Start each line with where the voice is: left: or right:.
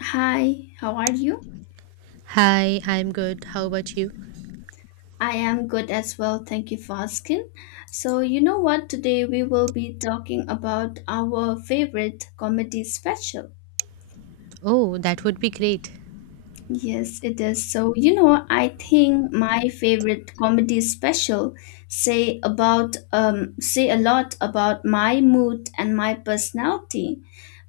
left: Hi, how are you?
right: Hi, I'm good. How about you?
left: I am good as well. Thank you for asking. So, you know what? Today we will be talking about our favorite comedy special.
right: Oh, that would be great.
left: Yes, it is. So, you know, I think my favorite comedy special say a lot about my mood and my personality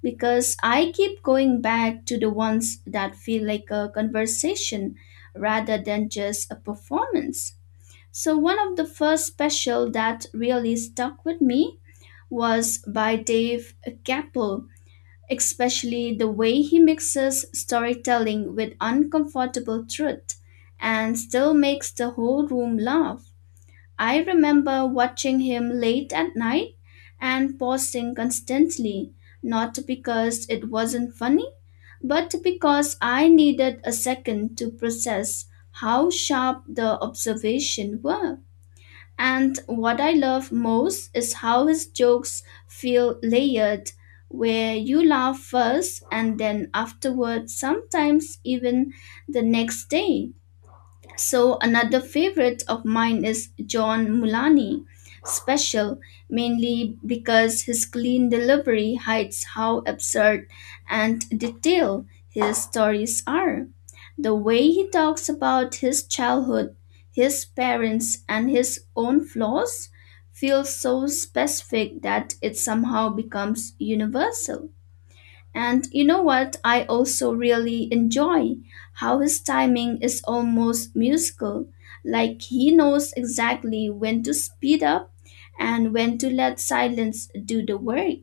left: because I keep going back to the ones that feel like a conversation rather than just a performance. So, one of the first special that really stuck with me was by Dave Chappelle, especially the way he mixes storytelling with uncomfortable truth and still makes the whole room laugh. I remember watching him late at night and pausing constantly, not because it wasn't funny, but because I needed a second to process how sharp the observation were. And what I love most is how his jokes feel layered, where you laugh first and then afterward, sometimes even the next day. So another favorite of mine is John Mulani special, mainly because his clean delivery hides how absurd and detailed his stories are. The way he talks about his childhood, his parents and his own flaws feels so specific that it somehow becomes universal. And you know what I also really enjoy? How his timing is almost musical, like he knows exactly when to speed up and when to let silence do the work.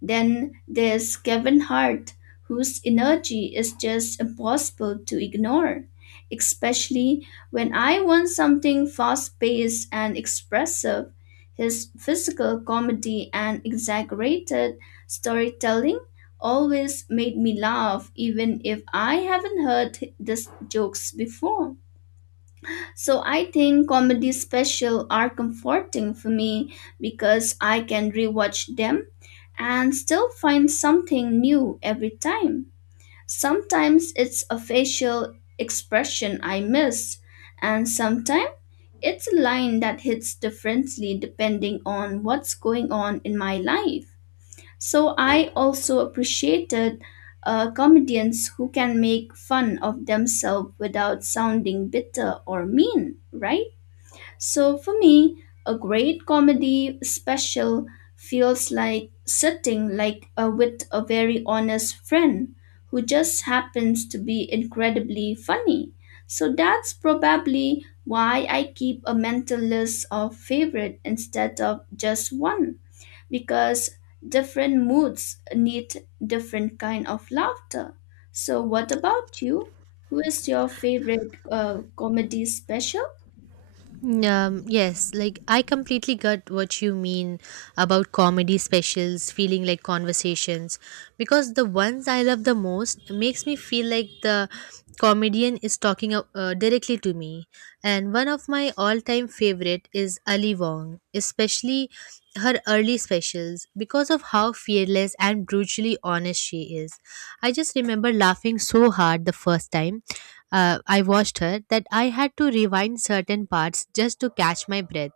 left: Then there's Kevin Hart, whose energy is just impossible to ignore, especially when I want something fast paced and expressive. His physical comedy and exaggerated storytelling always made me laugh, even if I haven't heard these jokes before. So I think comedy special are comforting for me because I can rewatch them and still find something new every time. Sometimes it's a facial expression I miss, and sometimes it's a line that hits differently depending on what's going on in my life. So I also appreciated comedians who can make fun of themselves without sounding bitter or mean, right? So for me, a great comedy special feels like sitting like a, with a very honest friend who just happens to be incredibly funny. So that's probably why I keep a mental list of favorite instead of just one because different moods need different kind of laughter. So what about you? Who is your favorite comedy special?
right: Mm, yes, like I completely got what you mean about comedy specials feeling like conversations, because the ones I love the most makes me feel like the comedian is talking directly to me. And one of my all-time favorite is Ali Wong, especially her early specials because of how fearless and brutally honest she is. I just remember laughing so hard the first time I watched her that I had to rewind certain parts just to catch my breath.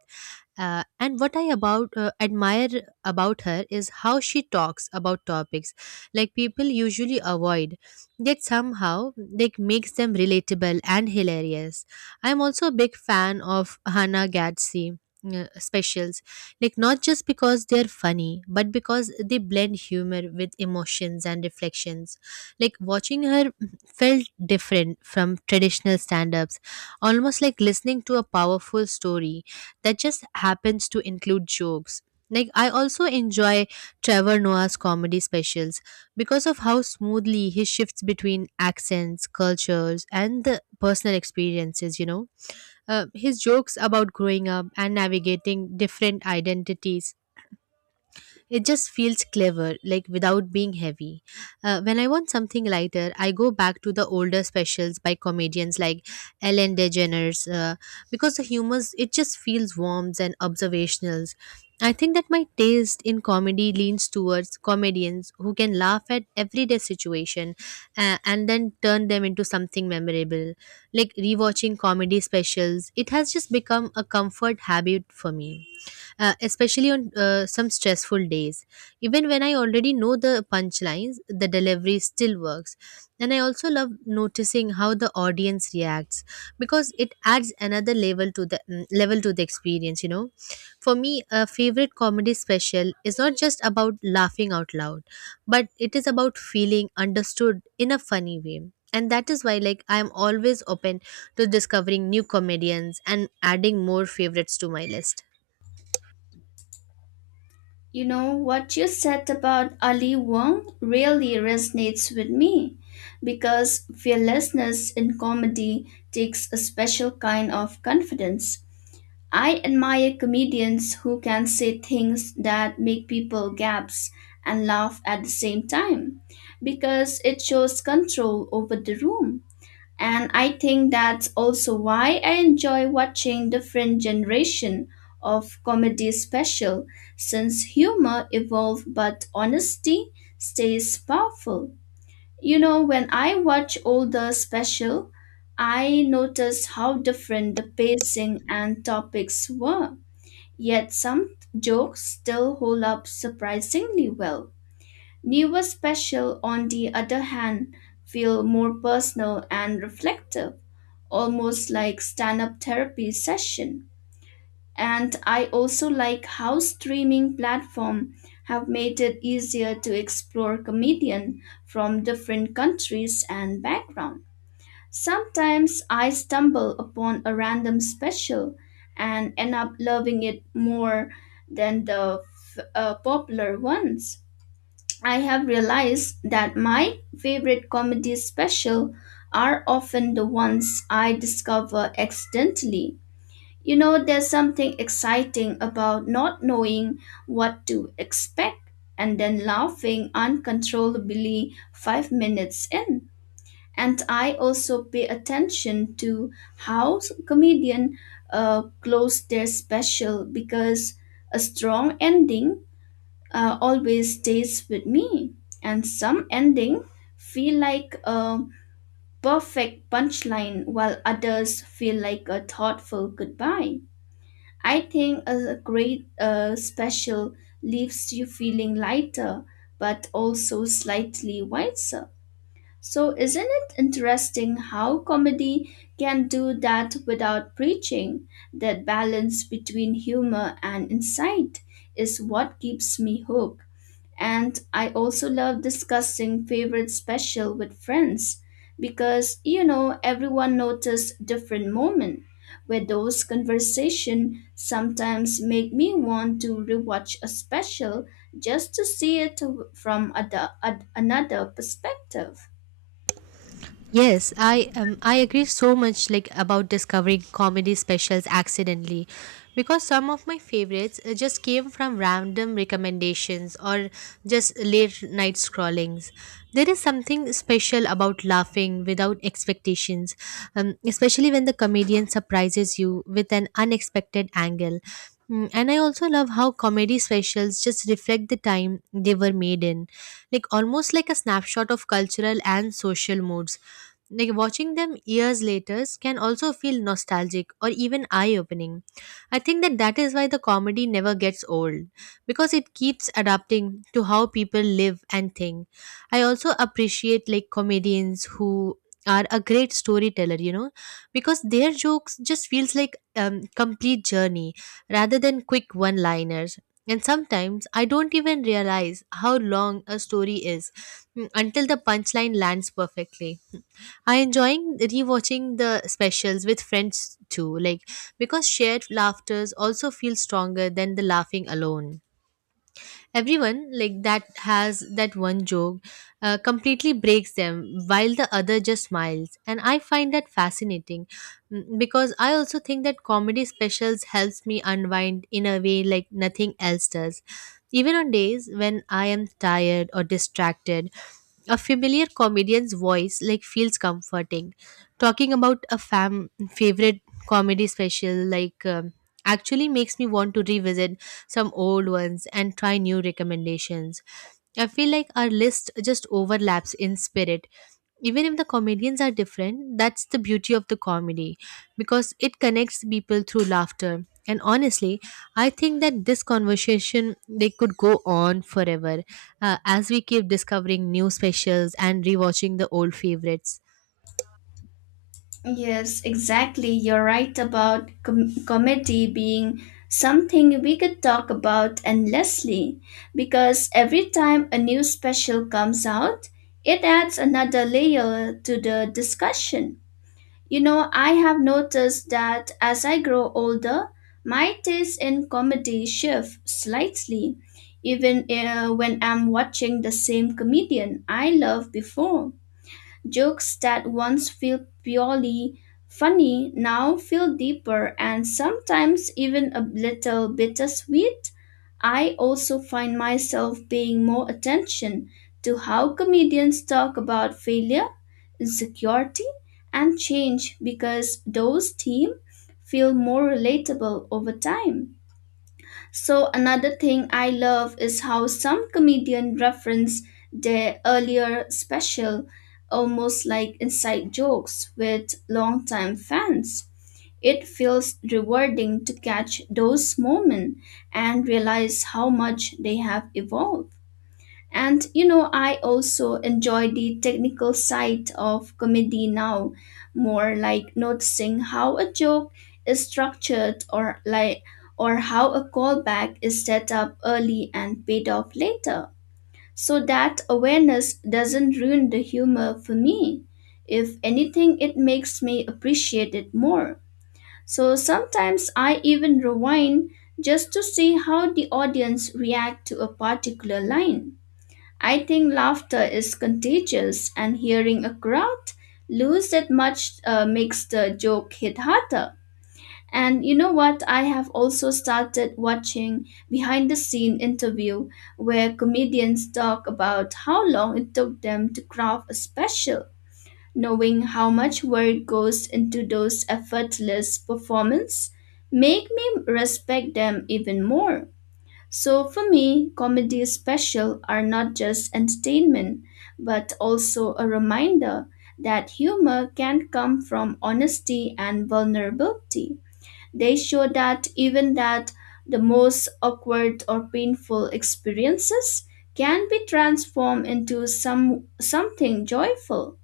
right: And what I about admire about her is how she talks about topics like people usually avoid, yet somehow like makes them relatable and hilarious. I'm also a big fan of Hannah Gadsby specials, like not just because they're funny, but because they blend humor with emotions and reflections. Like watching her felt different from traditional stand-ups, almost like listening to a powerful story that just happens to include jokes. Like, I also enjoy Trevor Noah's comedy specials because of how smoothly he shifts between accents, cultures, and the personal experiences. His jokes about growing up and navigating different identities it just feels clever, like without being heavy. When I want something lighter, I go back to the older specials by comedians like Ellen DeGeneres, because the humor it just feels warm and observational. I think that my taste in comedy leans towards comedians who can laugh at everyday situation, and then turn them into something memorable. Like rewatching comedy specials, it has just become a comfort habit for me, especially on some stressful days. Even when I already know the punchlines, the delivery still works. And I also love noticing how the audience reacts, because it adds another level to the experience. For me, a favorite comedy special is not just about laughing out loud, but it is about feeling understood in a funny way. And that is why like I am always open to discovering new comedians and adding more favorites to my list.
left: You know, what you said about Ali Wong really resonates with me because fearlessness in comedy takes a special kind of confidence. I admire comedians who can say things that make people gasp and laugh at the same time because it shows control over the room. And I think that's also why I enjoy watching different generation of comedy special since humor evolve but honesty stays powerful. You know, when I watch older special, I notice how different the pacing and topics were. Yet some jokes still hold up surprisingly well. Newer special, on the other hand, feel more personal and reflective, almost like stand up therapy session. And I also like how streaming platform have made it easier to explore comedian from different countries and background. Sometimes I stumble upon a random special and end up loving it more than the popular ones. I have realized that my favorite comedy special are often the ones I discover accidentally. You know, there's something exciting about not knowing what to expect and then laughing uncontrollably 5 minutes in. And I also pay attention to how comedian close their special because a strong ending always stays with me. And some ending feel like a perfect punchline, while others feel like a thoughtful goodbye. I think a great special leaves you feeling lighter, but also slightly wiser. So, isn't it interesting how comedy can do that without preaching? That balance between humor and insight is what keeps me hooked. And I also love discussing favorite special with friends because you know everyone notices different moment where those conversation sometimes make me want to rewatch a special just to see it from another perspective.
right: Yes, I agree so much like about discovering comedy specials accidentally, because some of my favorites just came from random recommendations or just late night scrollings. There is something special about laughing without expectations, especially when the comedian surprises you with an unexpected angle. And I also love how comedy specials just reflect the time they were made in, like almost like a snapshot of cultural and social moods, like watching them years later can also feel nostalgic or even eye opening. I think that that is why the comedy never gets old, because it keeps adapting to how people live and think. I also appreciate like comedians who are a great storyteller, because their jokes just feels like complete journey rather than quick one-liners. And sometimes I don't even realize how long a story is, until the punchline lands perfectly. I enjoying rewatching the specials with friends too, like because shared laughters also feel stronger than the laughing alone. Everyone like that has that one joke completely breaks them while the other just smiles, and I find that fascinating, because I also think that comedy specials helps me unwind in a way like nothing else does, even on days when I am tired or distracted, a familiar comedian's voice like feels comforting. Talking about a fam favorite comedy special, like actually makes me want to revisit some old ones and try new recommendations. I feel like our list just overlaps in spirit. Even if the comedians are different, that's the beauty of the comedy, because it connects people through laughter. And honestly, I think that this conversation they could go on forever, as we keep discovering new specials and rewatching the old favorites.
left: Yes, exactly. You're right about comedy being something we could talk about endlessly because every time a new special comes out, it adds another layer to the discussion. You know, I have noticed that as I grow older, my taste in comedy shifts slightly, even when I'm watching the same comedian I loved before. Jokes that once felt purely funny now feel deeper and sometimes even a little bittersweet. I also find myself paying more attention to how comedians talk about failure, insecurity, and change because those themes feel more relatable over time. So another thing I love is how some comedian reference their earlier special almost like inside jokes with longtime fans. It feels rewarding to catch those moments and realize how much they have evolved. And you know, I also enjoy the technical side of comedy now, more like noticing how a joke is structured or how a callback is set up early and paid off later. So that awareness doesn't ruin the humor for me. If anything, it makes me appreciate it more. So sometimes I even rewind just to see how the audience react to a particular line. I think laughter is contagious, and hearing a crowd lose that much makes the joke hit harder. And you know what? I have also started watching behind the scene interview where comedians talk about how long it took them to craft a special, knowing how much work goes into those effortless performance make me respect them even more. So for me, comedy special are not just entertainment, but also a reminder that humor can come from honesty and vulnerability. They show that even that the most awkward or painful experiences can be transformed into something joyful.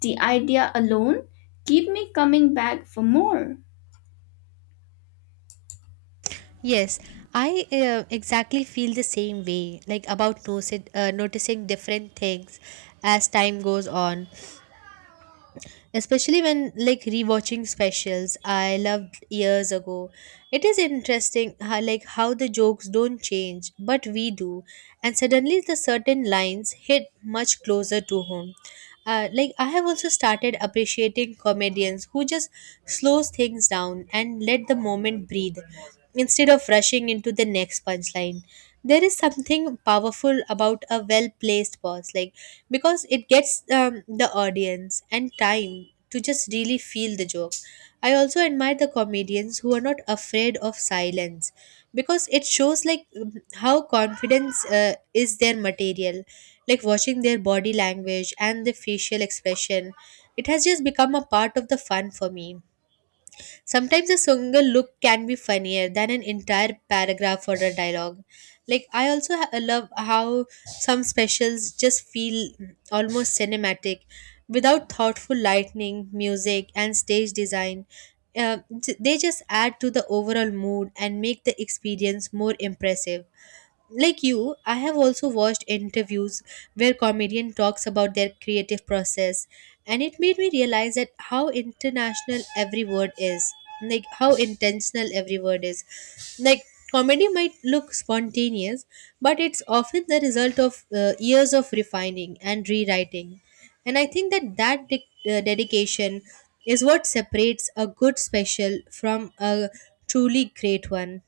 left: The idea alone keep me coming back for more.
right: Yes, I exactly feel the same way, like about noticing different things as time goes on, especially when like rewatching specials I loved years ago. It is interesting how, like how the jokes don't change, but we do, and suddenly the certain lines hit much closer to home. Like I have also started appreciating comedians who just slows things down and let the moment breathe instead of rushing into the next punchline. There is something powerful about a well placed pause, like because it gets the audience and time to just really feel the joke. I also admire the comedians who are not afraid of silence, because it shows like how confidence is their material, like watching their body language and the facial expression it has just become a part of the fun for me. Sometimes a single look can be funnier than an entire paragraph or a dialogue. Like, I also love how some specials just feel almost cinematic without thoughtful lighting, music, and stage design. Uh, they just add to the overall mood and make the experience more impressive. Like you, I have also watched interviews where comedian talks about their creative process, and it made me realize that how international every word is, like how intentional every word is. Like comedy might look spontaneous, but it's often the result of years of refining and rewriting. And I think that that dedication is what separates a good special from a truly great one.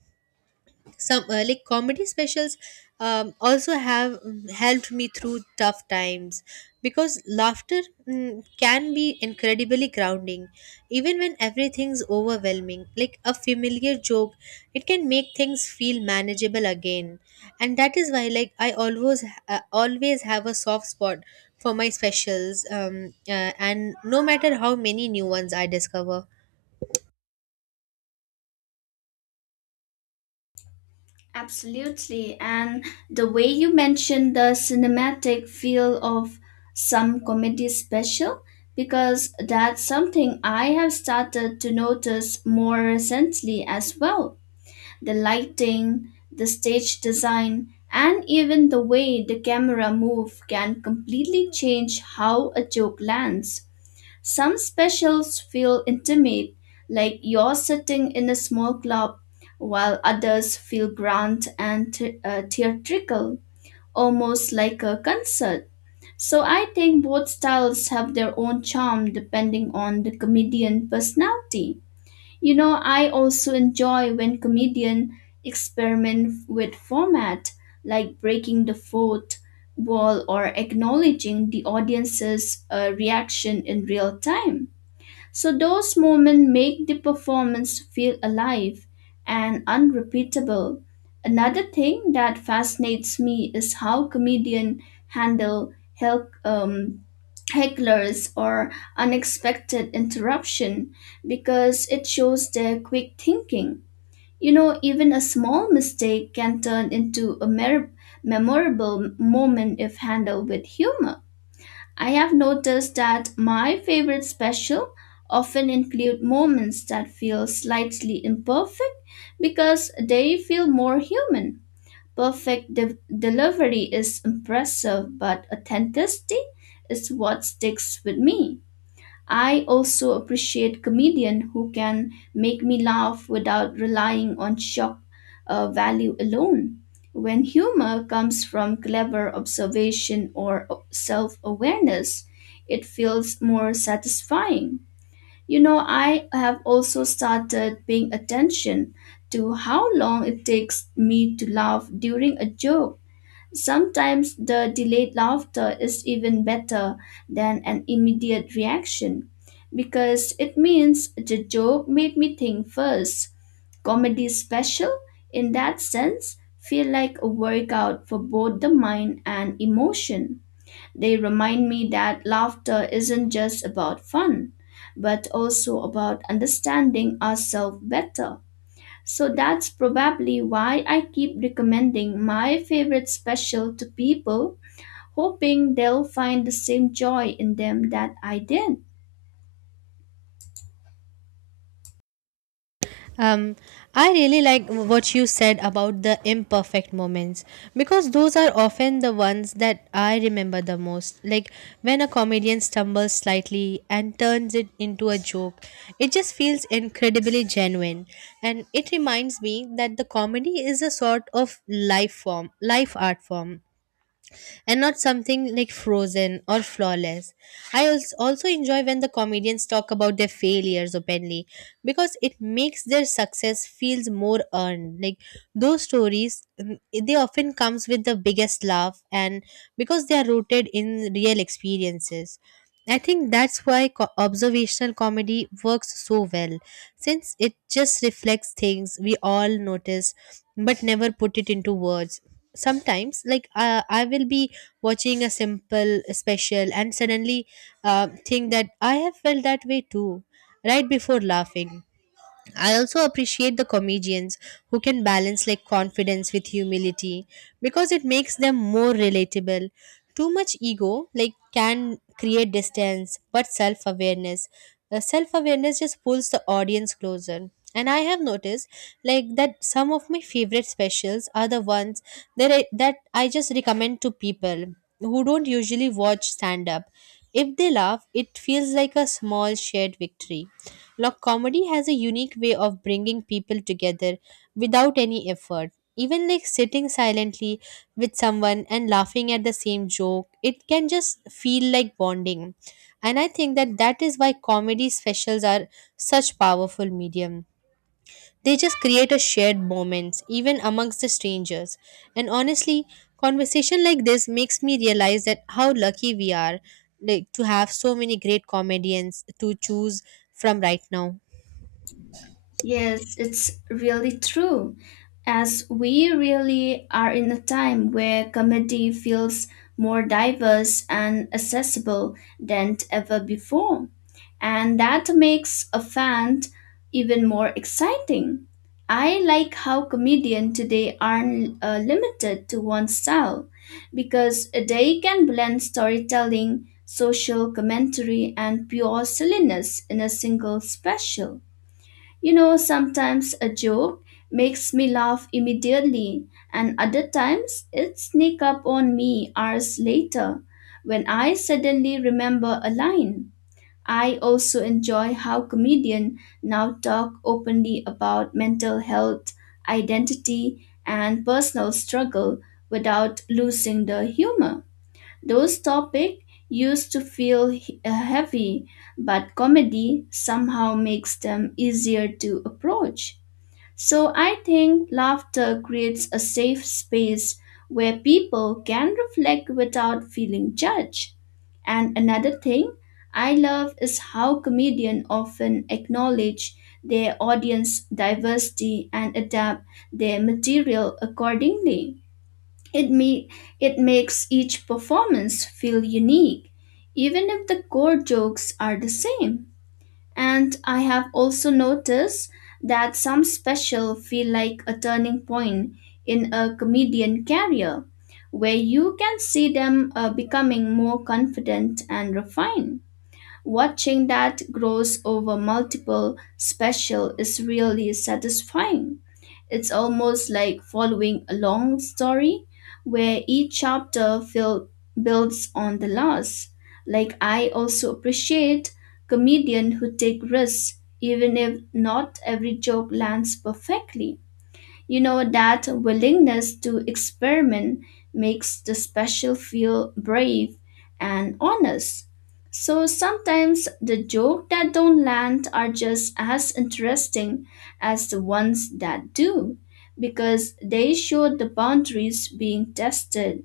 right: Some, like comedy specials, also have helped me through tough times, because laughter can be incredibly grounding, even when everything's overwhelming. Like a familiar joke, it can make things feel manageable again. And that is why like I always have a soft spot for my specials, and no matter how many new ones I discover.
left: Absolutely. And the way you mentioned the cinematic feel of some comedy special, because that's something I have started to notice more recently as well. The lighting, the stage design, and even the way the camera move can completely change how a joke lands. Some specials feel intimate, like you're sitting in a small club, while others feel grand and theatrical, almost like a concert. So I think both styles have their own charm depending on the comedian personality. You know, I also enjoy when comedian experiment with format, like breaking the fourth wall or acknowledging the audience's reaction in real time. So those moments make the performance feel alive and unrepeatable. Another thing that fascinates me is how comedians handle hecklers or unexpected interruption because it shows their quick thinking. You know, even a small mistake can turn into a memorable moment if handled with humor. I have noticed that my favorite special often include moments that feel slightly imperfect because they feel more human. Perfect delivery is impressive, but authenticity is what sticks with me. I also appreciate comedian who can make me laugh without relying on shock value alone. When humor comes from clever observation or self awareness, it feels more satisfying. You know, I have also started paying attention to how long it takes me to laugh during a joke. Sometimes the delayed laughter is even better than an immediate reaction because it means the joke made me think first. Comedy special, in that sense, feel like a workout for both the mind and emotion. They remind me that laughter isn't just about fun, but also about understanding ourselves better. So that's probably why I keep recommending my favorite special to people, hoping they'll find the same joy in them that I did.
right: Um, I really like what you said about the imperfect moments, because those are often the ones that I remember the most. Like when a comedian stumbles slightly and turns it into a joke, it just feels incredibly genuine. And it reminds me that the comedy is a sort of life art form, and not something like frozen or flawless. I also enjoy when the comedians talk about their failures openly, because it makes their success feels more earned. Like those stories, they often comes with the biggest laugh, and because they are rooted in real experiences. I think that's why observational comedy works so well, since it just reflects things we all notice but never put it into words. Sometimes like I will be watching a simple special, and suddenly think that I have felt that way too right before laughing. I also appreciate the comedians who can balance like confidence with humility, because it makes them more relatable. Too much ego like can create distance, but self-awareness just pulls the audience closer. And I have noticed like that some of my favorite specials are the ones that I just recommend to people who don't usually watch stand up. If they laugh, it feels like a small shared victory. Look, comedy has a unique way of bringing people together without any effort. Even like sitting silently with someone and laughing at the same joke, it can just feel like bonding. And I think that that is why comedy specials are such powerful medium. They just create a shared moments even amongst the strangers. And honestly, conversation like this makes me realize that how lucky we are like to have so many great comedians to choose from right now.
left: Yes, it's really true. As we really are in a time where comedy feels more diverse and accessible than ever before, and that makes a fan even more exciting. I like how comedians today aren't limited to one style because they can blend storytelling, social commentary, and pure silliness in a single special. You know, sometimes a joke makes me laugh immediately, and other times it sneaks up on me hours later when I suddenly remember a line. I also enjoy how comedians now talk openly about mental health, identity, and personal struggle without losing the humor. Those topics used to feel heavy, but comedy somehow makes them easier to approach. So I think laughter creates a safe space where people can reflect without feeling judged. And another thing I love is how comedians often acknowledge their audience diversity and adapt their material accordingly. It, me- it makes each performance feel unique, even if the core jokes are the same. And I have also noticed that some special feel like a turning point in a comedian career, where you can see them becoming more confident and refined. Watching that grows over multiple special is really satisfying. It's almost like following a long story where each builds on the last. Like I also appreciate comedians who take risks even if not every joke lands perfectly. You know, that willingness to experiment makes the special feel brave and honest. So sometimes the jokes that don't land are just as interesting as the ones that do because they show the boundaries being tested.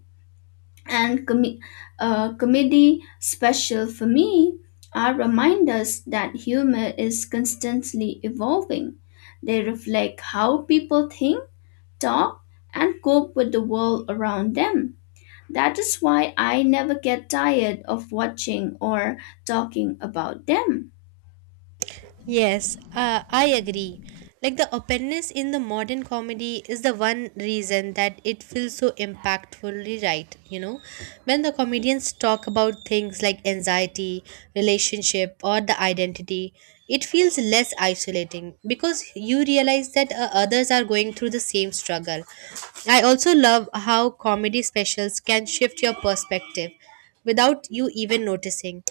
left: And comedy special for me are reminders that humor is constantly evolving. They reflect how people think, talk, and cope with the world around them. That is why I never get tired of watching or talking about them.
right: Yes, I agree. Like the openness in the modern comedy is the one reason that it feels so impactfully right. When the comedians talk about things like anxiety, relationship, or the identity, it feels less isolating, because you realize that others are going through the same struggle. I also love how comedy specials can shift your perspective without you even noticing.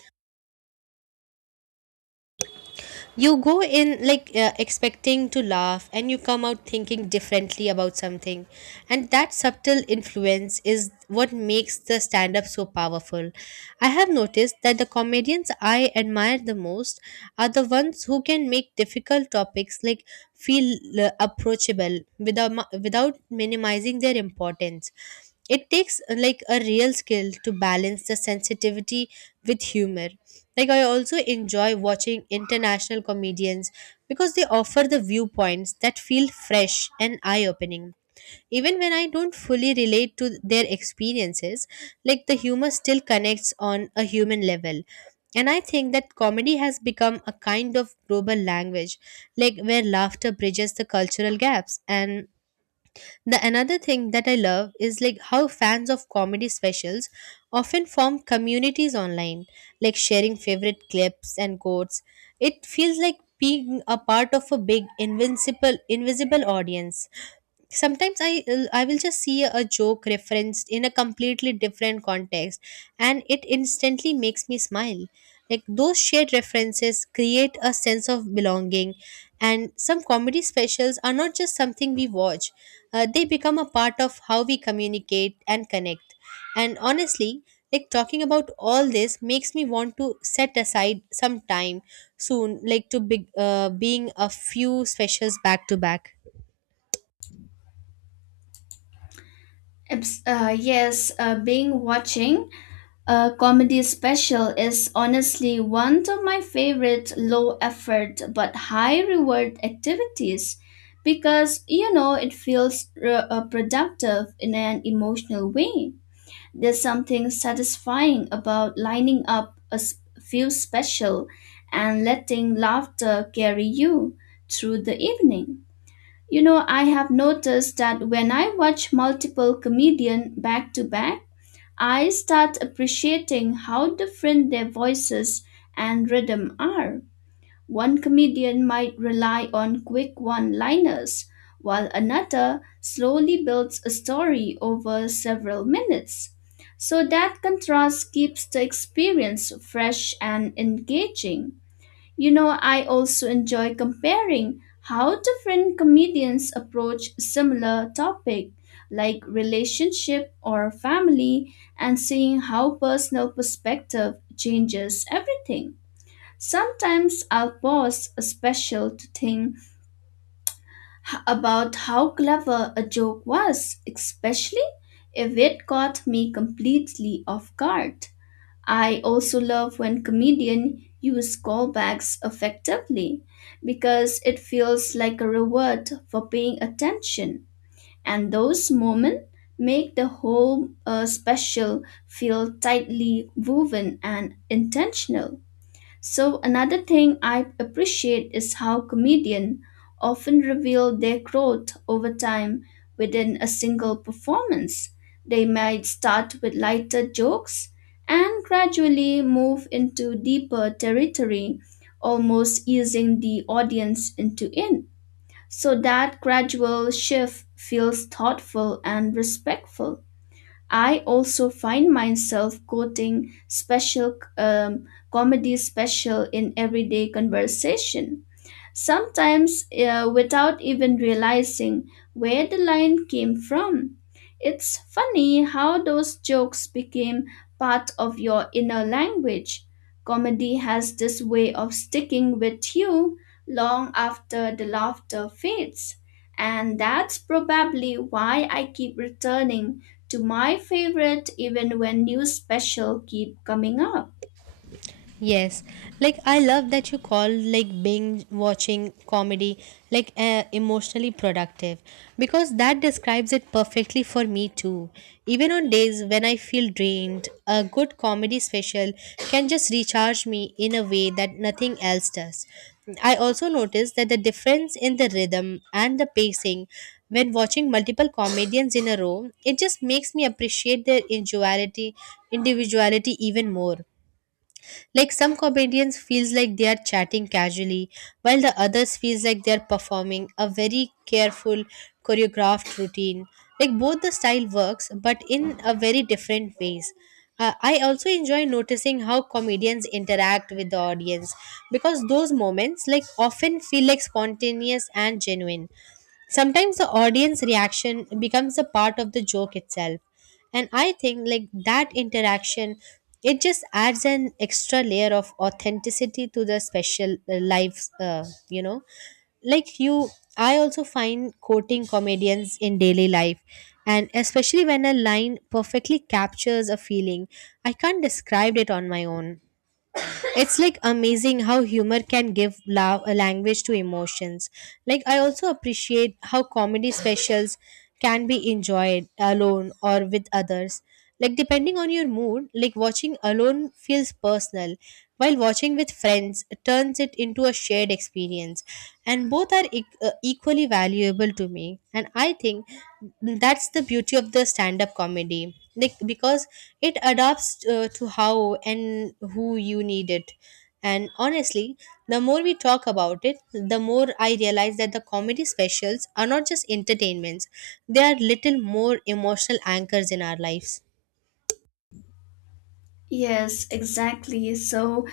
right: You go in like expecting to laugh, and you come out thinking differently about something. And that subtle influence is what makes the stand up so powerful. I have noticed that the comedians I admire the most are the ones who can make difficult topics like feel approachable without without minimizing their importance. It takes, like a real skill to balance the sensitivity with humor. Like I also enjoy watching international comedians, because they offer the viewpoints that feel fresh and eye opening. Even when I don't fully relate to their experiences, like the humor still connects on a human level. And I think that comedy has become a kind of global language, like where laughter bridges the cultural gaps. And the another thing that I love is like how fans of comedy specials often form communities online, like sharing favorite clips and quotes. It feels like being a part of a big invincible invisible audience. Sometimes I will just see a joke referenced in a completely different context, and it instantly makes me smile. Like those shared references create a sense of belonging. And some comedy specials are not just something we watch, they become a part of how we communicate and connect. And honestly, like talking about all this makes me want to set aside some time soon, like to big being a few specials back to back.
left: Being watching a comedy special is honestly one of my favorite low effort but high reward activities because you know it feels productive in an emotional way. There's something satisfying about lining up a few special and letting laughter carry you through the evening. You know, I have noticed that when I watch multiple comedians back to back, I start appreciating how different their voices and rhythm are. One comedian might rely on quick one liners, while another slowly builds a story over several minutes. So that contrast keeps the experience fresh and engaging. You know, I also enjoy comparing how different comedians approach similar topic like relationship or family and seeing how personal perspective changes everything. Sometimes I'll pause a special to think about how clever a joke was, especially if it caught me completely off guard. I also love when comedians use callbacks effectively because it feels like a reward for paying attention, and those moments make the whole special feel tightly woven and intentional. So another thing I appreciate is how comedians often reveal their growth over time within a single performance. They might start with lighter jokes and gradually move into deeper territory, almost easing the audience into it. So that gradual shift feels thoughtful and respectful. I also find myself quoting special comedy special in everyday conversation sometimes without even realizing where the line came from. It's funny how those jokes became part of your inner language. Comedy has this way of sticking with you long after the laughter fades. And that's probably why I keep returning to my favorite even when new special keep coming up.
right: Yes, like I love that you call like binge watching comedy like emotionally productive, because that describes it perfectly for me too. Even on days when I feel drained, a good comedy special can just recharge me in a way that nothing else does. I also noticed that the difference in the rhythm and the pacing when watching multiple comedians in a row, it just makes me appreciate their individuality even more. Like some comedians feels like they are chatting casually, while the others feels like they are performing a very careful choreographed routine. Like both the style works, but in a very different ways. I also enjoy noticing how comedians interact with the audience, because those moments like often feel like spontaneous and genuine. Sometimes the audience reaction becomes a part of the joke itself. And I think like that interaction it just adds an extra layer of authenticity to the special, lives, you know. Like you, I also find quoting comedians in daily life, and especially when a line perfectly captures a feeling I can't describe it on my own. It's like amazing how humor can give love a language to emotions. Like I also appreciate how comedy specials can be enjoyed alone or with others. Like depending on your mood, like watching alone feels personal, while watching with friends turns it into a shared experience, and both are equally valuable to me. And I think that's the beauty of the stand up comedy, like because it adapts, to how and who you need it. And honestly, the more we talk about it, the more I realize that the comedy specials are not just entertainments, they are little more emotional anchors in our lives.
left: Yes, exactly. So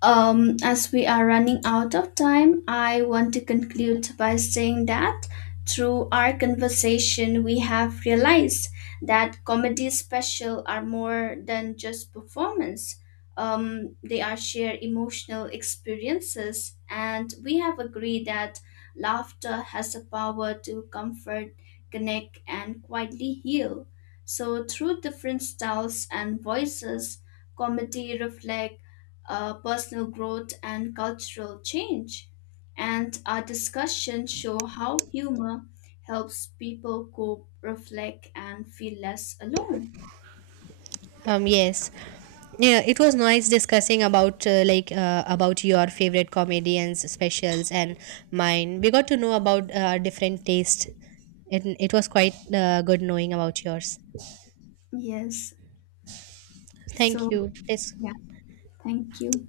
left: As we are running out of time, I want to conclude by saying that through our conversation, we have realized that comedy special are more than just performance. They are shared emotional experiences, and we have agreed that laughter has the power to comfort, connect, and quietly heal. So, through different styles and voices, comedy reflects personal growth and cultural change. And our discussions show how humor helps people cope, reflect, and feel less alone.
right: Yes. Yeah, it was nice discussing about your favorite comedians specials and mine. We got to know about, different taste. It was quite good knowing about yours.
left: Yes.
right: Thank
left: So,
right: you. Yes.
left: yeah, thank you.